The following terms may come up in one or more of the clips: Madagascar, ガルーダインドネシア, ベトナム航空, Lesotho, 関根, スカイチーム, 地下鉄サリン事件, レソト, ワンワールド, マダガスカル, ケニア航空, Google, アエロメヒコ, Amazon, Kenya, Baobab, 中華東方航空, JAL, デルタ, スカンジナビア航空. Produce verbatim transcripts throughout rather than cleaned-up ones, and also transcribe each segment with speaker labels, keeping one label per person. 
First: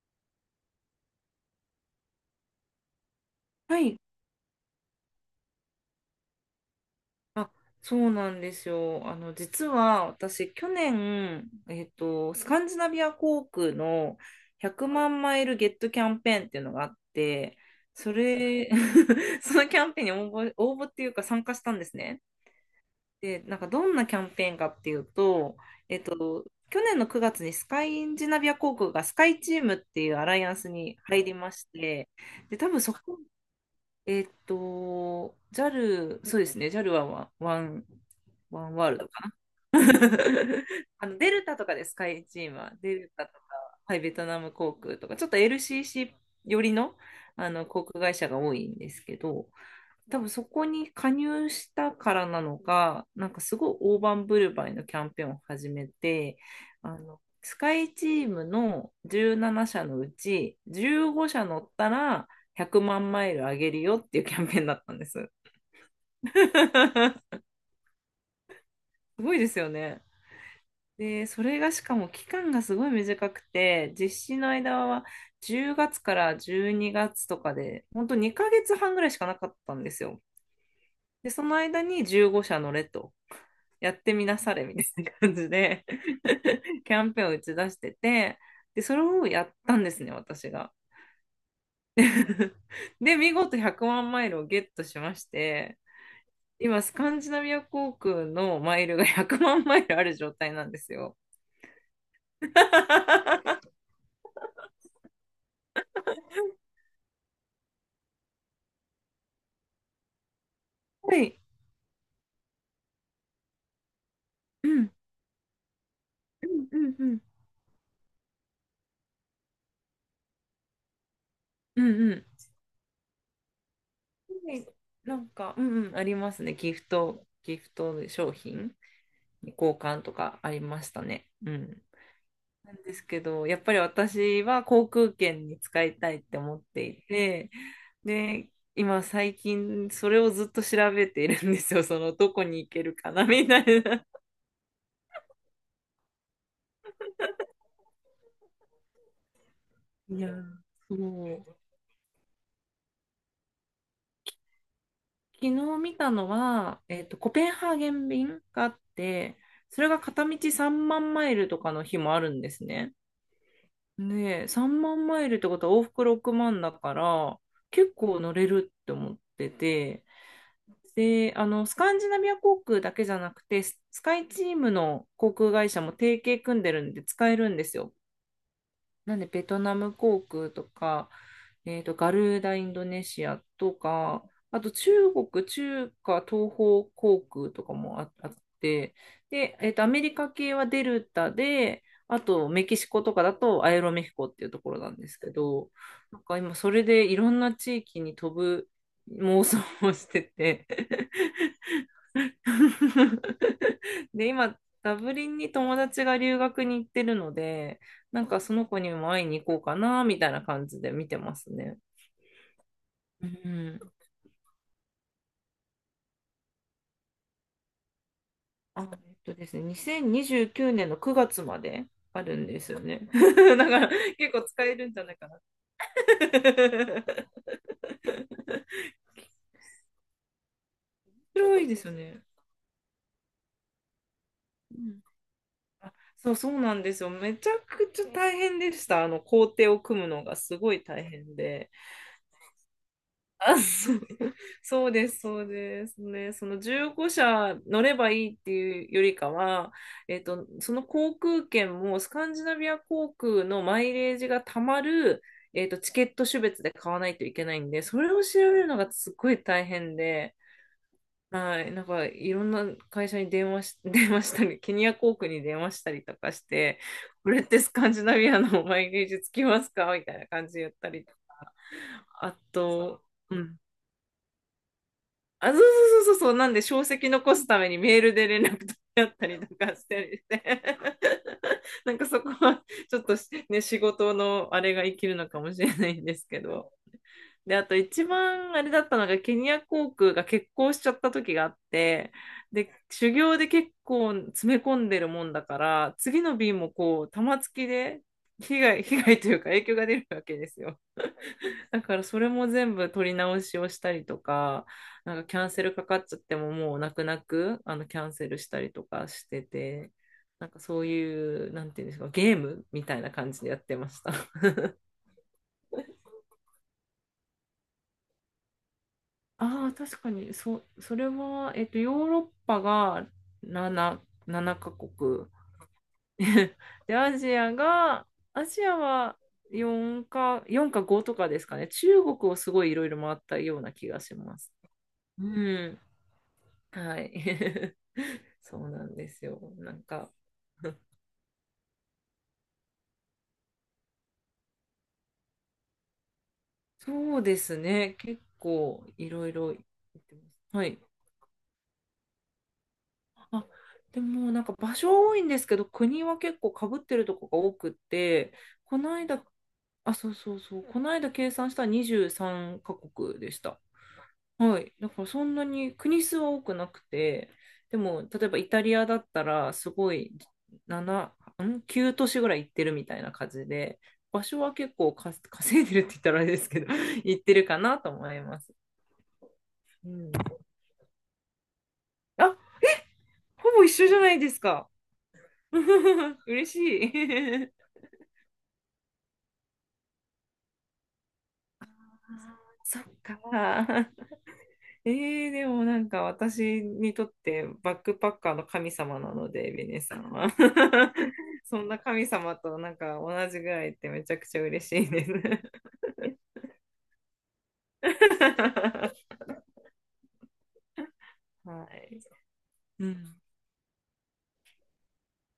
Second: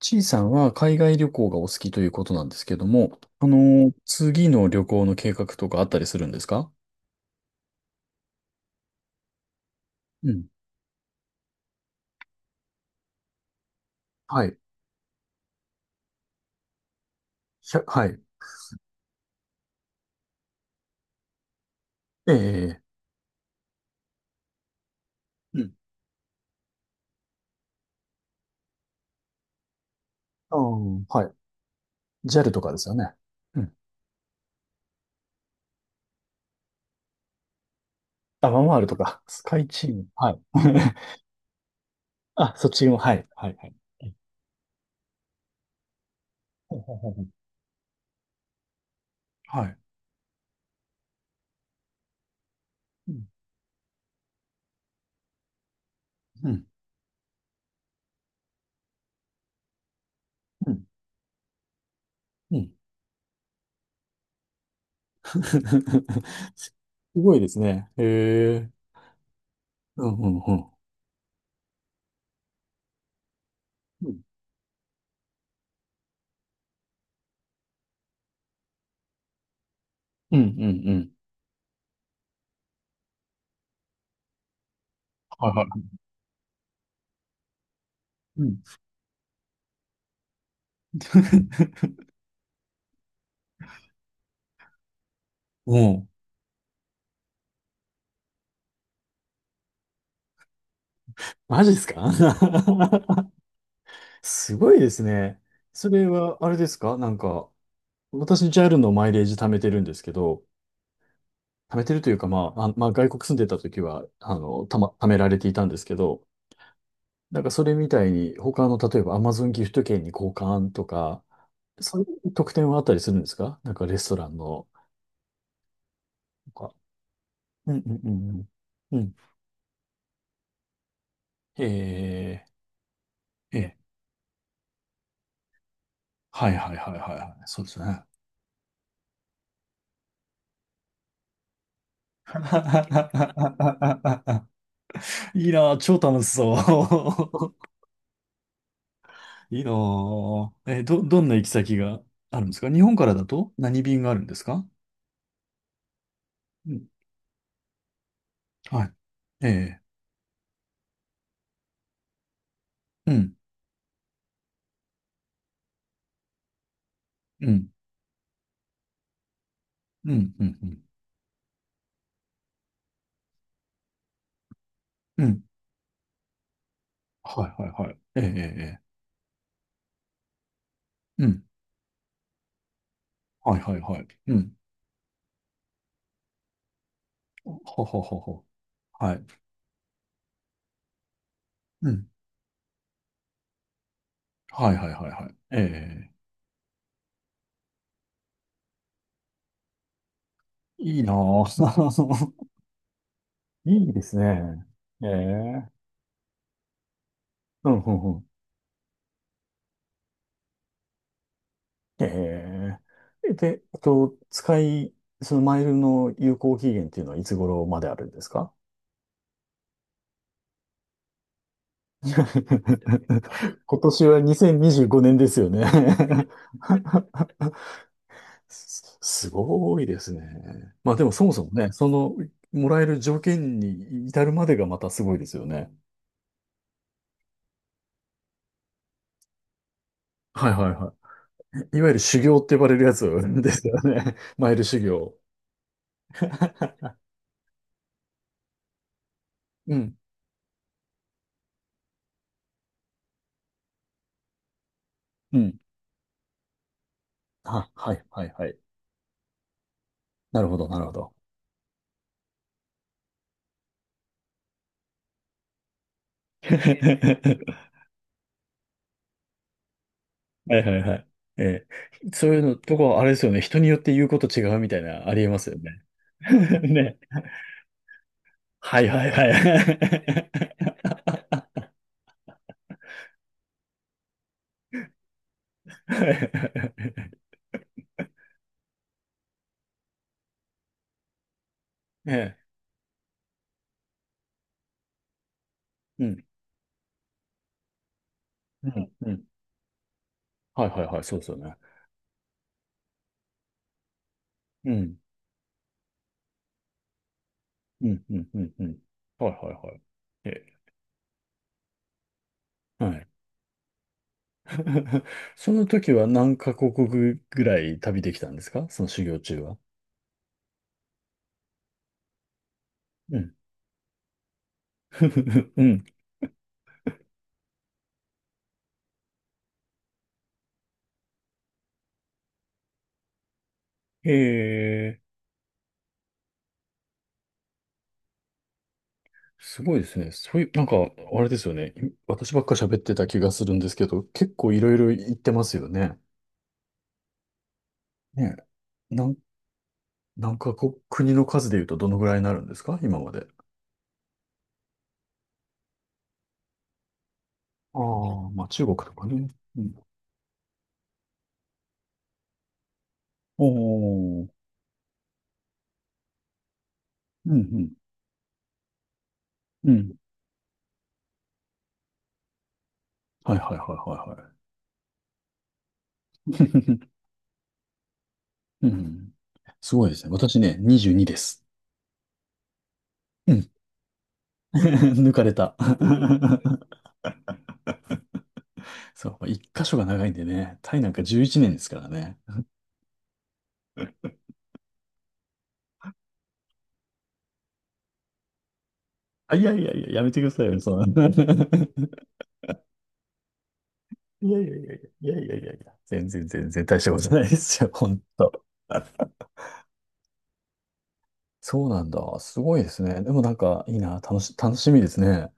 Speaker 1: ちいさんは海外旅行がお好きということなんですけども、あの
Speaker 2: は
Speaker 1: ー
Speaker 2: い。
Speaker 1: 次の旅行の計画とかあったりするんですか？
Speaker 2: あ、そうなんですよ。あの、実は
Speaker 1: うん。
Speaker 2: 私、去年、えっと、スカンジナビア航空の
Speaker 1: はい。
Speaker 2: ひゃくまんマイルゲットキャンペーンっていうのがあって、
Speaker 1: ひゃは
Speaker 2: そ
Speaker 1: い。
Speaker 2: れ、そのキャンペーンに応募、応募っていうか参加したんですね。
Speaker 1: ええ、
Speaker 2: で、なんかどんなキャンペーンかっていうと、
Speaker 1: うん。
Speaker 2: えっと、去年のくがつにスカインジナビア航空がスカイチームっていうアライア
Speaker 1: あ
Speaker 2: ン
Speaker 1: あ
Speaker 2: スに
Speaker 1: は
Speaker 2: 入
Speaker 1: い。
Speaker 2: りまして、
Speaker 1: ジ a ル
Speaker 2: で、
Speaker 1: と
Speaker 2: 多
Speaker 1: かで
Speaker 2: 分
Speaker 1: す
Speaker 2: そ
Speaker 1: よね。
Speaker 2: こ
Speaker 1: うん。
Speaker 2: えーっと、ジャル、そうですね、ジャルはワン、ワン、
Speaker 1: あ、ワ
Speaker 2: ワ
Speaker 1: ン
Speaker 2: ン
Speaker 1: ワール
Speaker 2: ワー
Speaker 1: ド
Speaker 2: ルド
Speaker 1: か。
Speaker 2: かな。
Speaker 1: スカイチーム。はい。
Speaker 2: あの、デルタとかです、スカイチー
Speaker 1: あ、
Speaker 2: ム
Speaker 1: そっ
Speaker 2: は。
Speaker 1: ち
Speaker 2: デ
Speaker 1: も、は
Speaker 2: ル
Speaker 1: い。
Speaker 2: タと
Speaker 1: はい。はい。
Speaker 2: か、はい、ベトナム航空とか、ちょっと エルシーシー 寄り
Speaker 1: ほうほう
Speaker 2: の、
Speaker 1: ほうほう
Speaker 2: あの航空会社が多いんですけど、
Speaker 1: はい。
Speaker 2: 多分そこに加入したからなのか、
Speaker 1: うん
Speaker 2: なんかすごい大盤振る舞いのキャンペーンを始めて、
Speaker 1: うん
Speaker 2: あの、スカイチームのじゅうなな社のうち
Speaker 1: うん。
Speaker 2: じゅうご社乗ったら
Speaker 1: うん
Speaker 2: ひゃくまんマイルあげるよっていうキャンペーンだったんです。
Speaker 1: すごい ですね。へえ。
Speaker 2: すごいですよね。
Speaker 1: うんうんうん。
Speaker 2: で、それがしかも期間がすごい短くて、
Speaker 1: う
Speaker 2: 実
Speaker 1: ん
Speaker 2: 施の間はじゅうがつからじゅうにがつとかで、本当にかげつはんぐらいしかなかったんですよ。
Speaker 1: うんうん。
Speaker 2: で、その間にじゅうご社乗れと。やってみなされみたいな感
Speaker 1: は
Speaker 2: じ
Speaker 1: いは
Speaker 2: で
Speaker 1: い。
Speaker 2: キャンペーンを打ち出してて、
Speaker 1: うん。
Speaker 2: で、それをやったんですね、私が で、見事ひゃくまんマイルをゲットしまし
Speaker 1: も
Speaker 2: て、
Speaker 1: う
Speaker 2: 今、スカンジナビア航空のマイルが ひゃくまんマイルある状態なんですよ
Speaker 1: マジですか？
Speaker 2: は
Speaker 1: すごいですね。それは、あれですかなんか、私、ジャル のマイレージ貯めてるんですけど、
Speaker 2: い。
Speaker 1: 貯めてるというか、まあ、あ、まあ、外国住んでた時は、あの、
Speaker 2: う
Speaker 1: たま、
Speaker 2: ん、
Speaker 1: 貯められていたんですけど、
Speaker 2: うん、うん、うん、
Speaker 1: なんかそれみたいに、他の、例えば Amazon ギフト券に交換とか、
Speaker 2: うん、
Speaker 1: そうい
Speaker 2: うん。
Speaker 1: う特典はあったりするんですか？なんかレストラン
Speaker 2: はい、
Speaker 1: の、
Speaker 2: なんか、うんうん、あります
Speaker 1: と
Speaker 2: ね。ギ
Speaker 1: か。
Speaker 2: フト、ギフ
Speaker 1: うんうん
Speaker 2: ト
Speaker 1: うん
Speaker 2: 商品
Speaker 1: うん。うん。
Speaker 2: に交換とかありましたね。うん。
Speaker 1: ええ
Speaker 2: なんですけど、やっ
Speaker 1: え
Speaker 2: ぱ
Speaker 1: え
Speaker 2: り私は航空券に使いたいって
Speaker 1: はい
Speaker 2: 思っ
Speaker 1: はい
Speaker 2: て
Speaker 1: はい
Speaker 2: い
Speaker 1: はいはい。
Speaker 2: て、
Speaker 1: そうですね。
Speaker 2: で、今最近それをずっと調べているんですよ。そのどこに行けるかなみたいな。
Speaker 1: いいなぁ、超楽しそう。いいな
Speaker 2: いやー、
Speaker 1: ぁ。え、
Speaker 2: そ
Speaker 1: ど、どんな行き
Speaker 2: う。
Speaker 1: 先があるんですか？日本からだと何便があるんですか？
Speaker 2: 昨日見たの
Speaker 1: う
Speaker 2: は、
Speaker 1: ん。
Speaker 2: えっと、コペンハーゲン便があっ
Speaker 1: はい。
Speaker 2: て、
Speaker 1: え
Speaker 2: そ
Speaker 1: え。
Speaker 2: れが片道さんまんマイルとかの日もあるんですね。
Speaker 1: うん。
Speaker 2: で、さんまんマイルってことは往復ろくまんだから、
Speaker 1: うん。
Speaker 2: 結構乗れるって思ってて、
Speaker 1: うん。うん。うん。
Speaker 2: で、あの、スカンジナビア航空だけじゃなくて、ススカイチームの
Speaker 1: う
Speaker 2: 航
Speaker 1: ん
Speaker 2: 空会社も提携組んでるんで使え
Speaker 1: は
Speaker 2: るん
Speaker 1: い
Speaker 2: で
Speaker 1: はい
Speaker 2: す
Speaker 1: は
Speaker 2: よ。
Speaker 1: い。ええ。ええええ
Speaker 2: なんで、ベトナム航空とか、
Speaker 1: うん。
Speaker 2: えーと、ガルーダインドネシア
Speaker 1: はいは
Speaker 2: と
Speaker 1: いはい。
Speaker 2: か、
Speaker 1: うん。
Speaker 2: あと中国、中華東方航空とか
Speaker 1: ほ
Speaker 2: も
Speaker 1: ほ
Speaker 2: あ、
Speaker 1: ほ
Speaker 2: あっ
Speaker 1: ほ。
Speaker 2: て、
Speaker 1: はい。
Speaker 2: で、えーと、アメリカ系はデルタで、
Speaker 1: うん。
Speaker 2: あとメキシコとかだとアエロメヒコっていうとこ
Speaker 1: はい
Speaker 2: ろ
Speaker 1: は
Speaker 2: な
Speaker 1: い
Speaker 2: ん
Speaker 1: は
Speaker 2: で
Speaker 1: い
Speaker 2: す
Speaker 1: は
Speaker 2: け
Speaker 1: い。え
Speaker 2: ど、
Speaker 1: え。
Speaker 2: なんか今それでいろんな地域に飛ぶ妄想をしてて。
Speaker 1: いいなぁ。いいです
Speaker 2: で、今、
Speaker 1: ね。
Speaker 2: ダ
Speaker 1: え
Speaker 2: ブリンに
Speaker 1: え。
Speaker 2: 友達が留学に行ってるの
Speaker 1: う
Speaker 2: で、
Speaker 1: ん、うん、う
Speaker 2: な
Speaker 1: ん
Speaker 2: んかその子にも会いに行こうかな、みたいな感じで見てますね。
Speaker 1: え
Speaker 2: う
Speaker 1: えで、えっ
Speaker 2: ん。
Speaker 1: と、使い、そのマイルの有効期限っていうのはいつ頃まであるんですか？
Speaker 2: あ、えっとですね、にせんにじゅうきゅうねんのくがつまであるんですよね。だ
Speaker 1: 今
Speaker 2: から
Speaker 1: 年は
Speaker 2: 結構使え
Speaker 1: 2025
Speaker 2: るんじゃな
Speaker 1: 年
Speaker 2: い
Speaker 1: で
Speaker 2: か
Speaker 1: す
Speaker 2: な。
Speaker 1: よね？ すすごいですね。まあでもそもそも
Speaker 2: 広い
Speaker 1: ね、
Speaker 2: です
Speaker 1: そ
Speaker 2: よ
Speaker 1: の、
Speaker 2: ね。
Speaker 1: もらえる条件に至るまでがま
Speaker 2: う
Speaker 1: た
Speaker 2: ん、
Speaker 1: すごいですよね。
Speaker 2: あ、そうそうなんですよ。めちゃくちゃ大変でした。あの工程を組むのが
Speaker 1: はい
Speaker 2: す
Speaker 1: はい
Speaker 2: ごい
Speaker 1: は
Speaker 2: 大変で。
Speaker 1: い。いわゆる修行って呼ばれるやつで
Speaker 2: あ、
Speaker 1: すよ
Speaker 2: そう。
Speaker 1: ね。マイル修
Speaker 2: そうで
Speaker 1: 行。
Speaker 2: す、そうですね。その じゅうご社乗ればいいっていうよりかは、
Speaker 1: うん。
Speaker 2: えっと、その航空券もスカンジナビア航空のマイレージがたまる、
Speaker 1: うん。
Speaker 2: えっと、チケット種別で買わないといけない
Speaker 1: あ、
Speaker 2: んで、
Speaker 1: は
Speaker 2: そ
Speaker 1: い
Speaker 2: れを
Speaker 1: はい
Speaker 2: 調
Speaker 1: はい。
Speaker 2: べるのがすっごい大変で、
Speaker 1: なるほどなるほど。
Speaker 2: はい、なんかいろんな会社に電話し、電話したり、ケニア航空に電話したりとかして、これっ てスカンジナビアのマイレージつきますかみたいな感じ
Speaker 1: は
Speaker 2: で
Speaker 1: い
Speaker 2: 言っ
Speaker 1: はい
Speaker 2: た
Speaker 1: は
Speaker 2: り、
Speaker 1: い。ええ、そ
Speaker 2: あ
Speaker 1: ういうのとこ、
Speaker 2: と、
Speaker 1: あれですよ
Speaker 2: う
Speaker 1: ね。
Speaker 2: ん、
Speaker 1: 人によって言うこと違うみたいな、ありえます
Speaker 2: あ、
Speaker 1: よ
Speaker 2: そう
Speaker 1: ね。
Speaker 2: そうそうそうそう、なん で、証
Speaker 1: ね。
Speaker 2: 跡残すためにメールで連絡取
Speaker 1: はい
Speaker 2: り
Speaker 1: は
Speaker 2: 合
Speaker 1: い
Speaker 2: っ
Speaker 1: は
Speaker 2: たりとかした
Speaker 1: い。
Speaker 2: りして、なんかそこは、ちょっとしね、仕事のあれが生きるのかもしれないんですけど。で、あと一番あれだったのが、ケニア航空が欠航しちゃった時があっ て、
Speaker 1: ね。
Speaker 2: で、修行で結構詰め込んでるもんだから、
Speaker 1: う
Speaker 2: 次
Speaker 1: ん。
Speaker 2: の便もこう、玉突きで被
Speaker 1: う
Speaker 2: 害、
Speaker 1: ん。
Speaker 2: 被
Speaker 1: う
Speaker 2: 害
Speaker 1: ん。
Speaker 2: というか影響が出るわけです
Speaker 1: はい
Speaker 2: よ。
Speaker 1: はいはい。そうですよね。
Speaker 2: だからそれも全部取り直しをしたりとか、
Speaker 1: うん。
Speaker 2: なんかキャンセルかかっちゃってももう泣く泣く、あの、
Speaker 1: う
Speaker 2: キ
Speaker 1: ん。
Speaker 2: ャン
Speaker 1: う
Speaker 2: セ
Speaker 1: ん。う
Speaker 2: ルし
Speaker 1: ん。
Speaker 2: た
Speaker 1: う
Speaker 2: り
Speaker 1: ん。
Speaker 2: とか
Speaker 1: は
Speaker 2: し
Speaker 1: い
Speaker 2: て
Speaker 1: はいはい。
Speaker 2: て、
Speaker 1: ええ、
Speaker 2: なんかそういう、なんていうんですか、ゲームみ
Speaker 1: は
Speaker 2: たい
Speaker 1: い。
Speaker 2: な感じでやってました。
Speaker 1: その時は何カ国ぐらい旅できたんですか？その修行中は。
Speaker 2: ああ、確かに、そ、それは、えっと、ヨーロッパが
Speaker 1: うん。
Speaker 2: なな、ななカ国。
Speaker 1: うん。
Speaker 2: で、アジアが、アジアは4か、よんかごとかですかね。中国をすごいいろいろ回ったような気が
Speaker 1: へ
Speaker 2: します。
Speaker 1: え。
Speaker 2: うん。はい。そうなんですよ。
Speaker 1: す
Speaker 2: な
Speaker 1: ごい
Speaker 2: ん
Speaker 1: です
Speaker 2: か、
Speaker 1: ね。そういう、なんか、あれですよね。い私ばっか喋ってた気がするんですけど、結構いろいろ言ってますよね。
Speaker 2: そうですね。結
Speaker 1: ね
Speaker 2: 構
Speaker 1: え。な
Speaker 2: い
Speaker 1: ん、
Speaker 2: ろいろ行ってま
Speaker 1: なんか
Speaker 2: す。は
Speaker 1: こ
Speaker 2: い。
Speaker 1: う、国の数で言うとどのぐらいになるんですか？今まで。
Speaker 2: あ、でもなんか場所は多いんですけど、国は結構かぶってるとこが多くっ
Speaker 1: ああ、
Speaker 2: て、
Speaker 1: まあ中国
Speaker 2: こ
Speaker 1: と
Speaker 2: の
Speaker 1: か
Speaker 2: 間、
Speaker 1: ね。うん。
Speaker 2: あ、そうそうそう。この間計算したらにじゅうさんカ国でし
Speaker 1: お
Speaker 2: た。
Speaker 1: ー。
Speaker 2: はい。だからそんなに国数は多くなくて、
Speaker 1: うん、う
Speaker 2: でも例えばイタリアだったら
Speaker 1: ん、
Speaker 2: す
Speaker 1: う
Speaker 2: ご
Speaker 1: ん。
Speaker 2: いなな、ん ?きゅう 都市ぐらい行ってるみたいな感
Speaker 1: はい
Speaker 2: じ
Speaker 1: はい
Speaker 2: で、場
Speaker 1: は
Speaker 2: 所は結構か稼いでるって言ったらあれ
Speaker 1: い
Speaker 2: で
Speaker 1: は
Speaker 2: すけど、
Speaker 1: い は
Speaker 2: 行ってるかなと思います。
Speaker 1: い。うん。すご
Speaker 2: う
Speaker 1: いですね。
Speaker 2: ん、
Speaker 1: 私ね、にじゅうにです。
Speaker 2: あ、
Speaker 1: うん。
Speaker 2: ほぼ一緒じゃないです か。
Speaker 1: 抜かれた。
Speaker 2: 嬉しい。
Speaker 1: そう、一箇所が長いんでね、タイなんかじゅういちねんですか
Speaker 2: あー、
Speaker 1: らね。
Speaker 2: そっか。えー、でもなんか私にとってバックパッカーの神様なの
Speaker 1: あ、い
Speaker 2: で、
Speaker 1: やい
Speaker 2: ベ
Speaker 1: や
Speaker 2: ネ
Speaker 1: いや、
Speaker 2: さ
Speaker 1: や
Speaker 2: ん
Speaker 1: めてく
Speaker 2: は。
Speaker 1: だ さいよ、そんな。い
Speaker 2: そんな神様となんか同じぐらいってめちゃく
Speaker 1: やい
Speaker 2: ち
Speaker 1: や
Speaker 2: ゃ
Speaker 1: いやい
Speaker 2: 嬉
Speaker 1: や、
Speaker 2: しいで
Speaker 1: い
Speaker 2: す。
Speaker 1: やいやいやいや、全然全然大したことないですよ、ほんと。
Speaker 2: は
Speaker 1: そうなん
Speaker 2: い。
Speaker 1: だ。すごいです
Speaker 2: う
Speaker 1: ね。で
Speaker 2: ん。
Speaker 1: もなんか、いいな、楽し、楽しみですね。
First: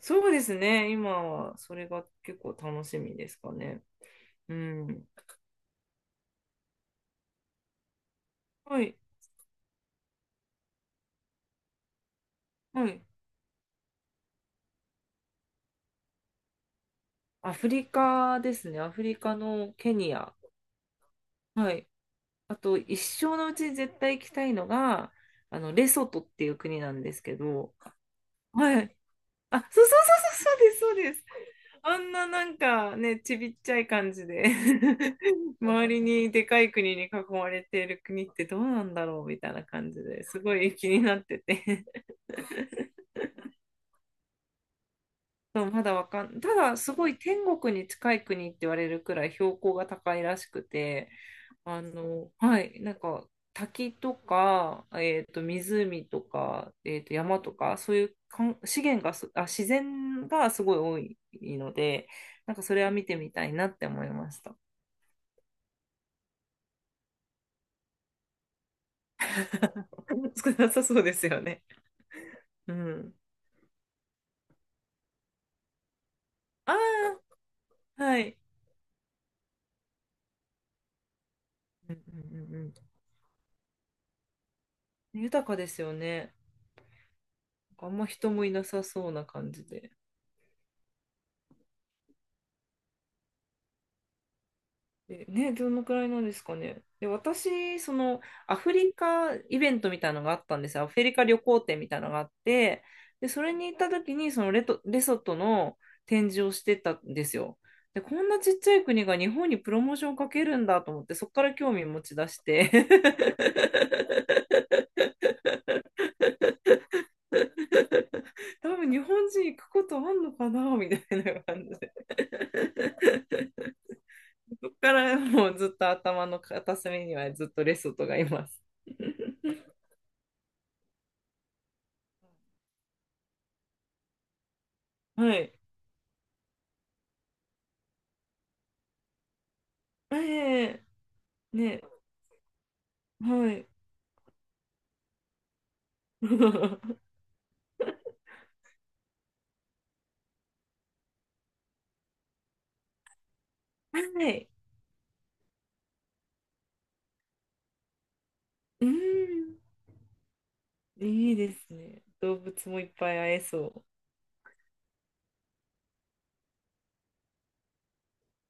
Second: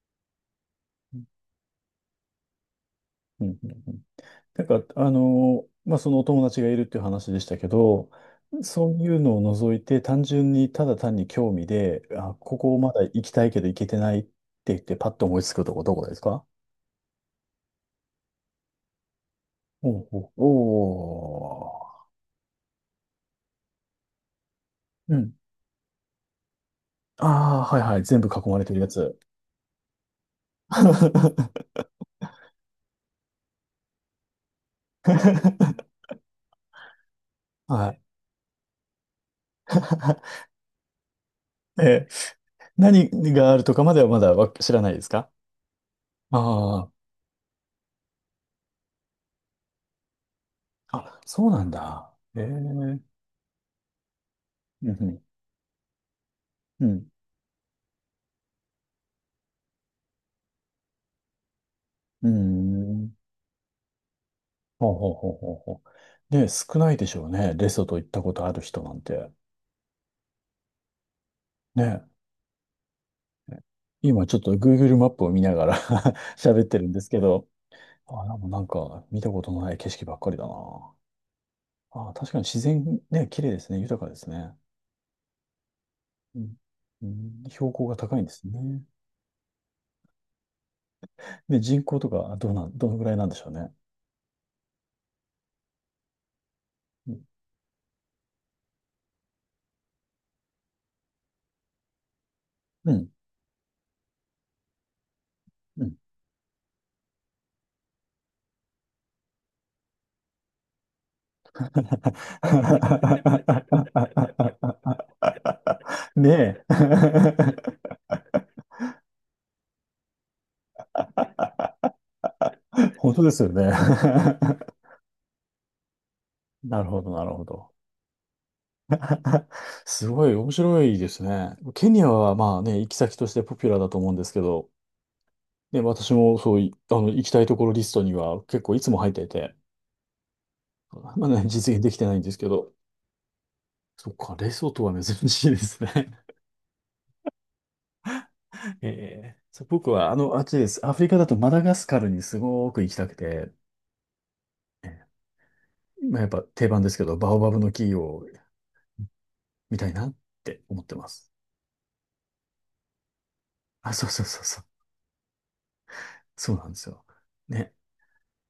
Speaker 2: そうですね。
Speaker 1: う
Speaker 2: 今
Speaker 1: ん
Speaker 2: はそれが結構楽しみです
Speaker 1: う
Speaker 2: か
Speaker 1: んう
Speaker 2: ね。
Speaker 1: ん
Speaker 2: う
Speaker 1: なんか、
Speaker 2: ん。
Speaker 1: あの、まあ、そのお友達がいるっていう話でしたけど、
Speaker 2: は
Speaker 1: そう
Speaker 2: い。
Speaker 1: いうのを除いて、単純にただ単に興味で、あ、ここ
Speaker 2: は
Speaker 1: まだ
Speaker 2: い。
Speaker 1: 行きたいけど行けてないって言って、パッと思いつくとこどこですか？
Speaker 2: アフリカですね。アフリカのケ
Speaker 1: おう
Speaker 2: ニ
Speaker 1: おう、
Speaker 2: ア。は
Speaker 1: お
Speaker 2: い。あと一生のうちに絶対行きたいのが、
Speaker 1: ううん。
Speaker 2: あの、レソトっていう国なんですけ
Speaker 1: ああ、
Speaker 2: ど、
Speaker 1: はいはい。全部囲まれてる
Speaker 2: は
Speaker 1: や
Speaker 2: い。
Speaker 1: つ。
Speaker 2: あ、そうそうそうそう、そうです、そうです。あんな、なんかね、ちびっちゃい感じで、 周りにでかい国に囲まれてい
Speaker 1: は
Speaker 2: る
Speaker 1: い。
Speaker 2: 国ってどうなんだろうみたいな感じです ごい気になってて、
Speaker 1: えー、何があるとかまではまだわ知らないですか？
Speaker 2: そう、まだわかん、ただ
Speaker 1: あ
Speaker 2: すごい天国に近い国って言われるくらい標高が高いらしく
Speaker 1: あ、
Speaker 2: て、
Speaker 1: あ、そうなん
Speaker 2: あ
Speaker 1: だ。
Speaker 2: の、
Speaker 1: ええ
Speaker 2: はい、なん
Speaker 1: う
Speaker 2: か滝とか、
Speaker 1: ん
Speaker 2: えーと、湖とか、
Speaker 1: う
Speaker 2: えー
Speaker 1: ん、
Speaker 2: と、山とか、そういうかん資源がす、あ、自然がすごい多いので、
Speaker 1: う
Speaker 2: なんかそれは
Speaker 1: ん、う
Speaker 2: 見て
Speaker 1: ん。
Speaker 2: みたいなって思いました。
Speaker 1: ほうほうほうほうほう。ね、少ないでしょうね。レソト行ったことある人なんて。
Speaker 2: 少なさそうですよね。
Speaker 1: ね。
Speaker 2: うん。
Speaker 1: 今ちょっと Google マップを見ながら 喋ってるんですけ
Speaker 2: あ
Speaker 1: ど、
Speaker 2: あ、は
Speaker 1: あ、な
Speaker 2: い。
Speaker 1: んかなんか見たことのない景色ばっかりだな。
Speaker 2: うん
Speaker 1: あ、
Speaker 2: うん
Speaker 1: 確かに
Speaker 2: うんう
Speaker 1: 自
Speaker 2: ん。
Speaker 1: 然ね、綺麗ですね。豊かですね。
Speaker 2: 豊かですよね。
Speaker 1: うん、うん標高
Speaker 2: あ
Speaker 1: が
Speaker 2: んま
Speaker 1: 高いんで
Speaker 2: 人も
Speaker 1: す
Speaker 2: いな
Speaker 1: ね。
Speaker 2: さそうな感じで。
Speaker 1: で、人口とかどうなん、どのぐらいなんでしょうね。
Speaker 2: えね、どのくらいなんですかね。で、
Speaker 1: う
Speaker 2: 私、その、アフリカイベントみたいなのがあったんですよ。アフリカ旅行展みたいなのがあって、
Speaker 1: ん。
Speaker 2: で、それに行った時に、そのレト、レソトの
Speaker 1: うん。
Speaker 2: 展示をしてたんですよ。で、こんなちっちゃい国が日本にプロモーションをかけるんだと思って、そこから興味持ち出して。
Speaker 1: ねえ。
Speaker 2: 多分日本人行くことあんのかなみたいな感じで
Speaker 1: 本当ですよね。
Speaker 2: そこから、 もうずっと頭の片
Speaker 1: なるほ
Speaker 2: 隅
Speaker 1: ど、
Speaker 2: に
Speaker 1: なる
Speaker 2: は
Speaker 1: ほ
Speaker 2: ずっと
Speaker 1: ど。
Speaker 2: レソトがいます。
Speaker 1: すごい面白いですね。ケニアはまあね、行き先としてポピュラーだと思うんですけど、
Speaker 2: はい。
Speaker 1: ね、私もそうい、あの、行きたいところリストには結構いつも入っていて、
Speaker 2: ええ、
Speaker 1: まだね、実
Speaker 2: ね、
Speaker 1: 現できてないんですけど、
Speaker 2: はい。
Speaker 1: そっか、レソトは珍しいですね。ええそう僕は、あの、あっちです。アフリカだとマダガスカルにすごく行きたくて、
Speaker 2: はい。
Speaker 1: ええまあ、やっぱ定番ですけど、バオバブの木を
Speaker 2: うん。
Speaker 1: 見たいなって思ってます。
Speaker 2: いいですね。動物もいっぱい会えそう。
Speaker 1: あ、そうそうそうそう。そうなんですよ。ね。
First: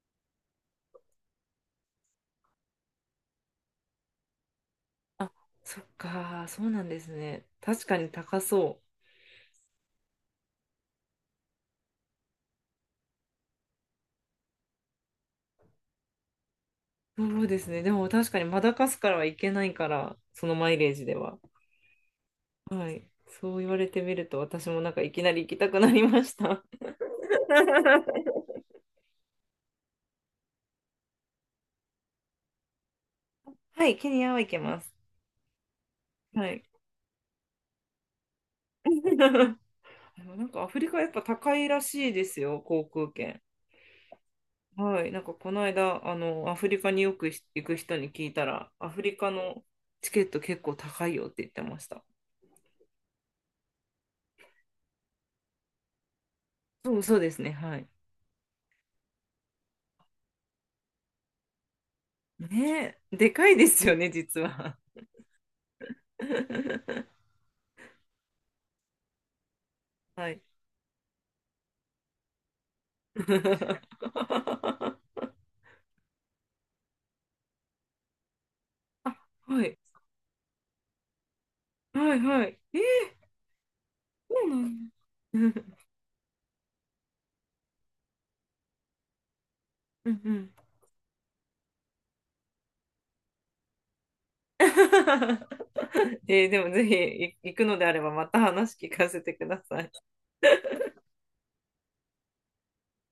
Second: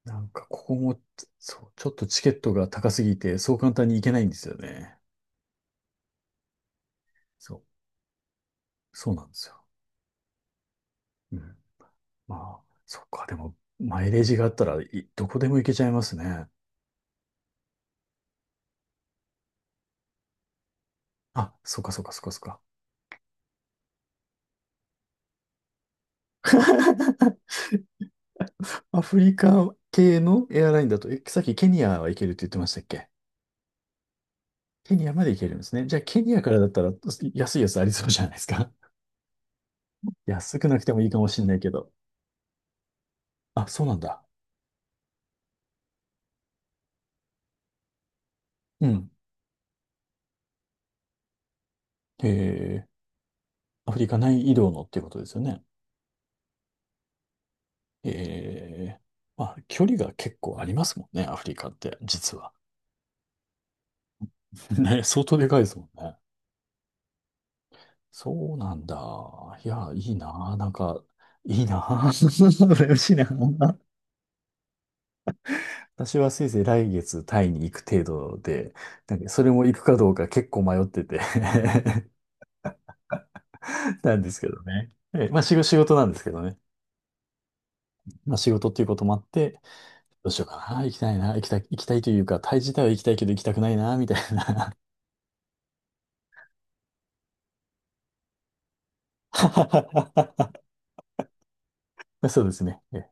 Speaker 1: なんか、ここも、そう、ちょっとチケットが高すぎて、そう簡単に行けないんですよね。
Speaker 2: あ、そっか、そうなんですね。
Speaker 1: そう、
Speaker 2: 確かに高そ
Speaker 1: そうなんですよ。うん。まあ、そっか、でも、マイレージがあったらい、どこでも行けちゃいますね。
Speaker 2: う。そうですね。でも確かにマダガスカルはいけないから、そのマイレージでは。
Speaker 1: あ、そっかそっかそっかそっか。
Speaker 2: はい。そう言われてみると、私もなんかいきなり行きたくなりました。
Speaker 1: アフリカ系のエアラインだと、え、さっきケニアは行けるって言ってましたっけ？
Speaker 2: はい、ケニアはいけます。
Speaker 1: ケニアまで行けるんですね。じゃあ、ケニア
Speaker 2: は
Speaker 1: から
Speaker 2: い。
Speaker 1: だったら安いやつありそうじゃないですか？
Speaker 2: でもなん
Speaker 1: 安
Speaker 2: か
Speaker 1: く
Speaker 2: ア
Speaker 1: な
Speaker 2: フ
Speaker 1: く
Speaker 2: リ
Speaker 1: て
Speaker 2: カ
Speaker 1: もい
Speaker 2: や
Speaker 1: い
Speaker 2: っ
Speaker 1: か
Speaker 2: ぱ
Speaker 1: もしれな
Speaker 2: 高
Speaker 1: い
Speaker 2: い
Speaker 1: け
Speaker 2: ら
Speaker 1: ど。
Speaker 2: しいですよ、航空券。
Speaker 1: あ、そうなんだ。
Speaker 2: はい、なんかこの間、あの、アフリカによく行く人に聞いたら、
Speaker 1: う
Speaker 2: アフ
Speaker 1: ん。
Speaker 2: リカのチケット結構高いよって言ってました。
Speaker 1: へえ、アフリカ内移動のっていうことですよね？
Speaker 2: そうそうですね、はい。
Speaker 1: へえ、まあ、距離が結構ありますもんね、アフリカって、実は。
Speaker 2: ねえ、でかいですよね、実 は。
Speaker 1: ね、相当でかいですもんね。そうなんだ。いや、いい
Speaker 2: はい。
Speaker 1: な。なんか、いいな。嬉しいな。私はせいぜい来月タイに行く程度で、な
Speaker 2: あ、
Speaker 1: んかそれも
Speaker 2: は
Speaker 1: 行
Speaker 2: い。
Speaker 1: くかどうか結構迷ってて
Speaker 2: はいはい。えー、
Speaker 1: なんで
Speaker 2: そ
Speaker 1: すけ
Speaker 2: うな
Speaker 1: ど
Speaker 2: ん
Speaker 1: ね。ええ、まあ仕
Speaker 2: だ。
Speaker 1: 事、仕 事なんですけどね。まあ仕事っていうこともあって、
Speaker 2: うん
Speaker 1: ど
Speaker 2: う
Speaker 1: うしよう
Speaker 2: ん。
Speaker 1: かな、行きたいな、行きたい、行きたいというか、タイ自体は行きたいけど行きたくないな、みたいな。
Speaker 2: えーでもぜひい行くのであればまた話聞かせてください。
Speaker 1: そうですね。ええ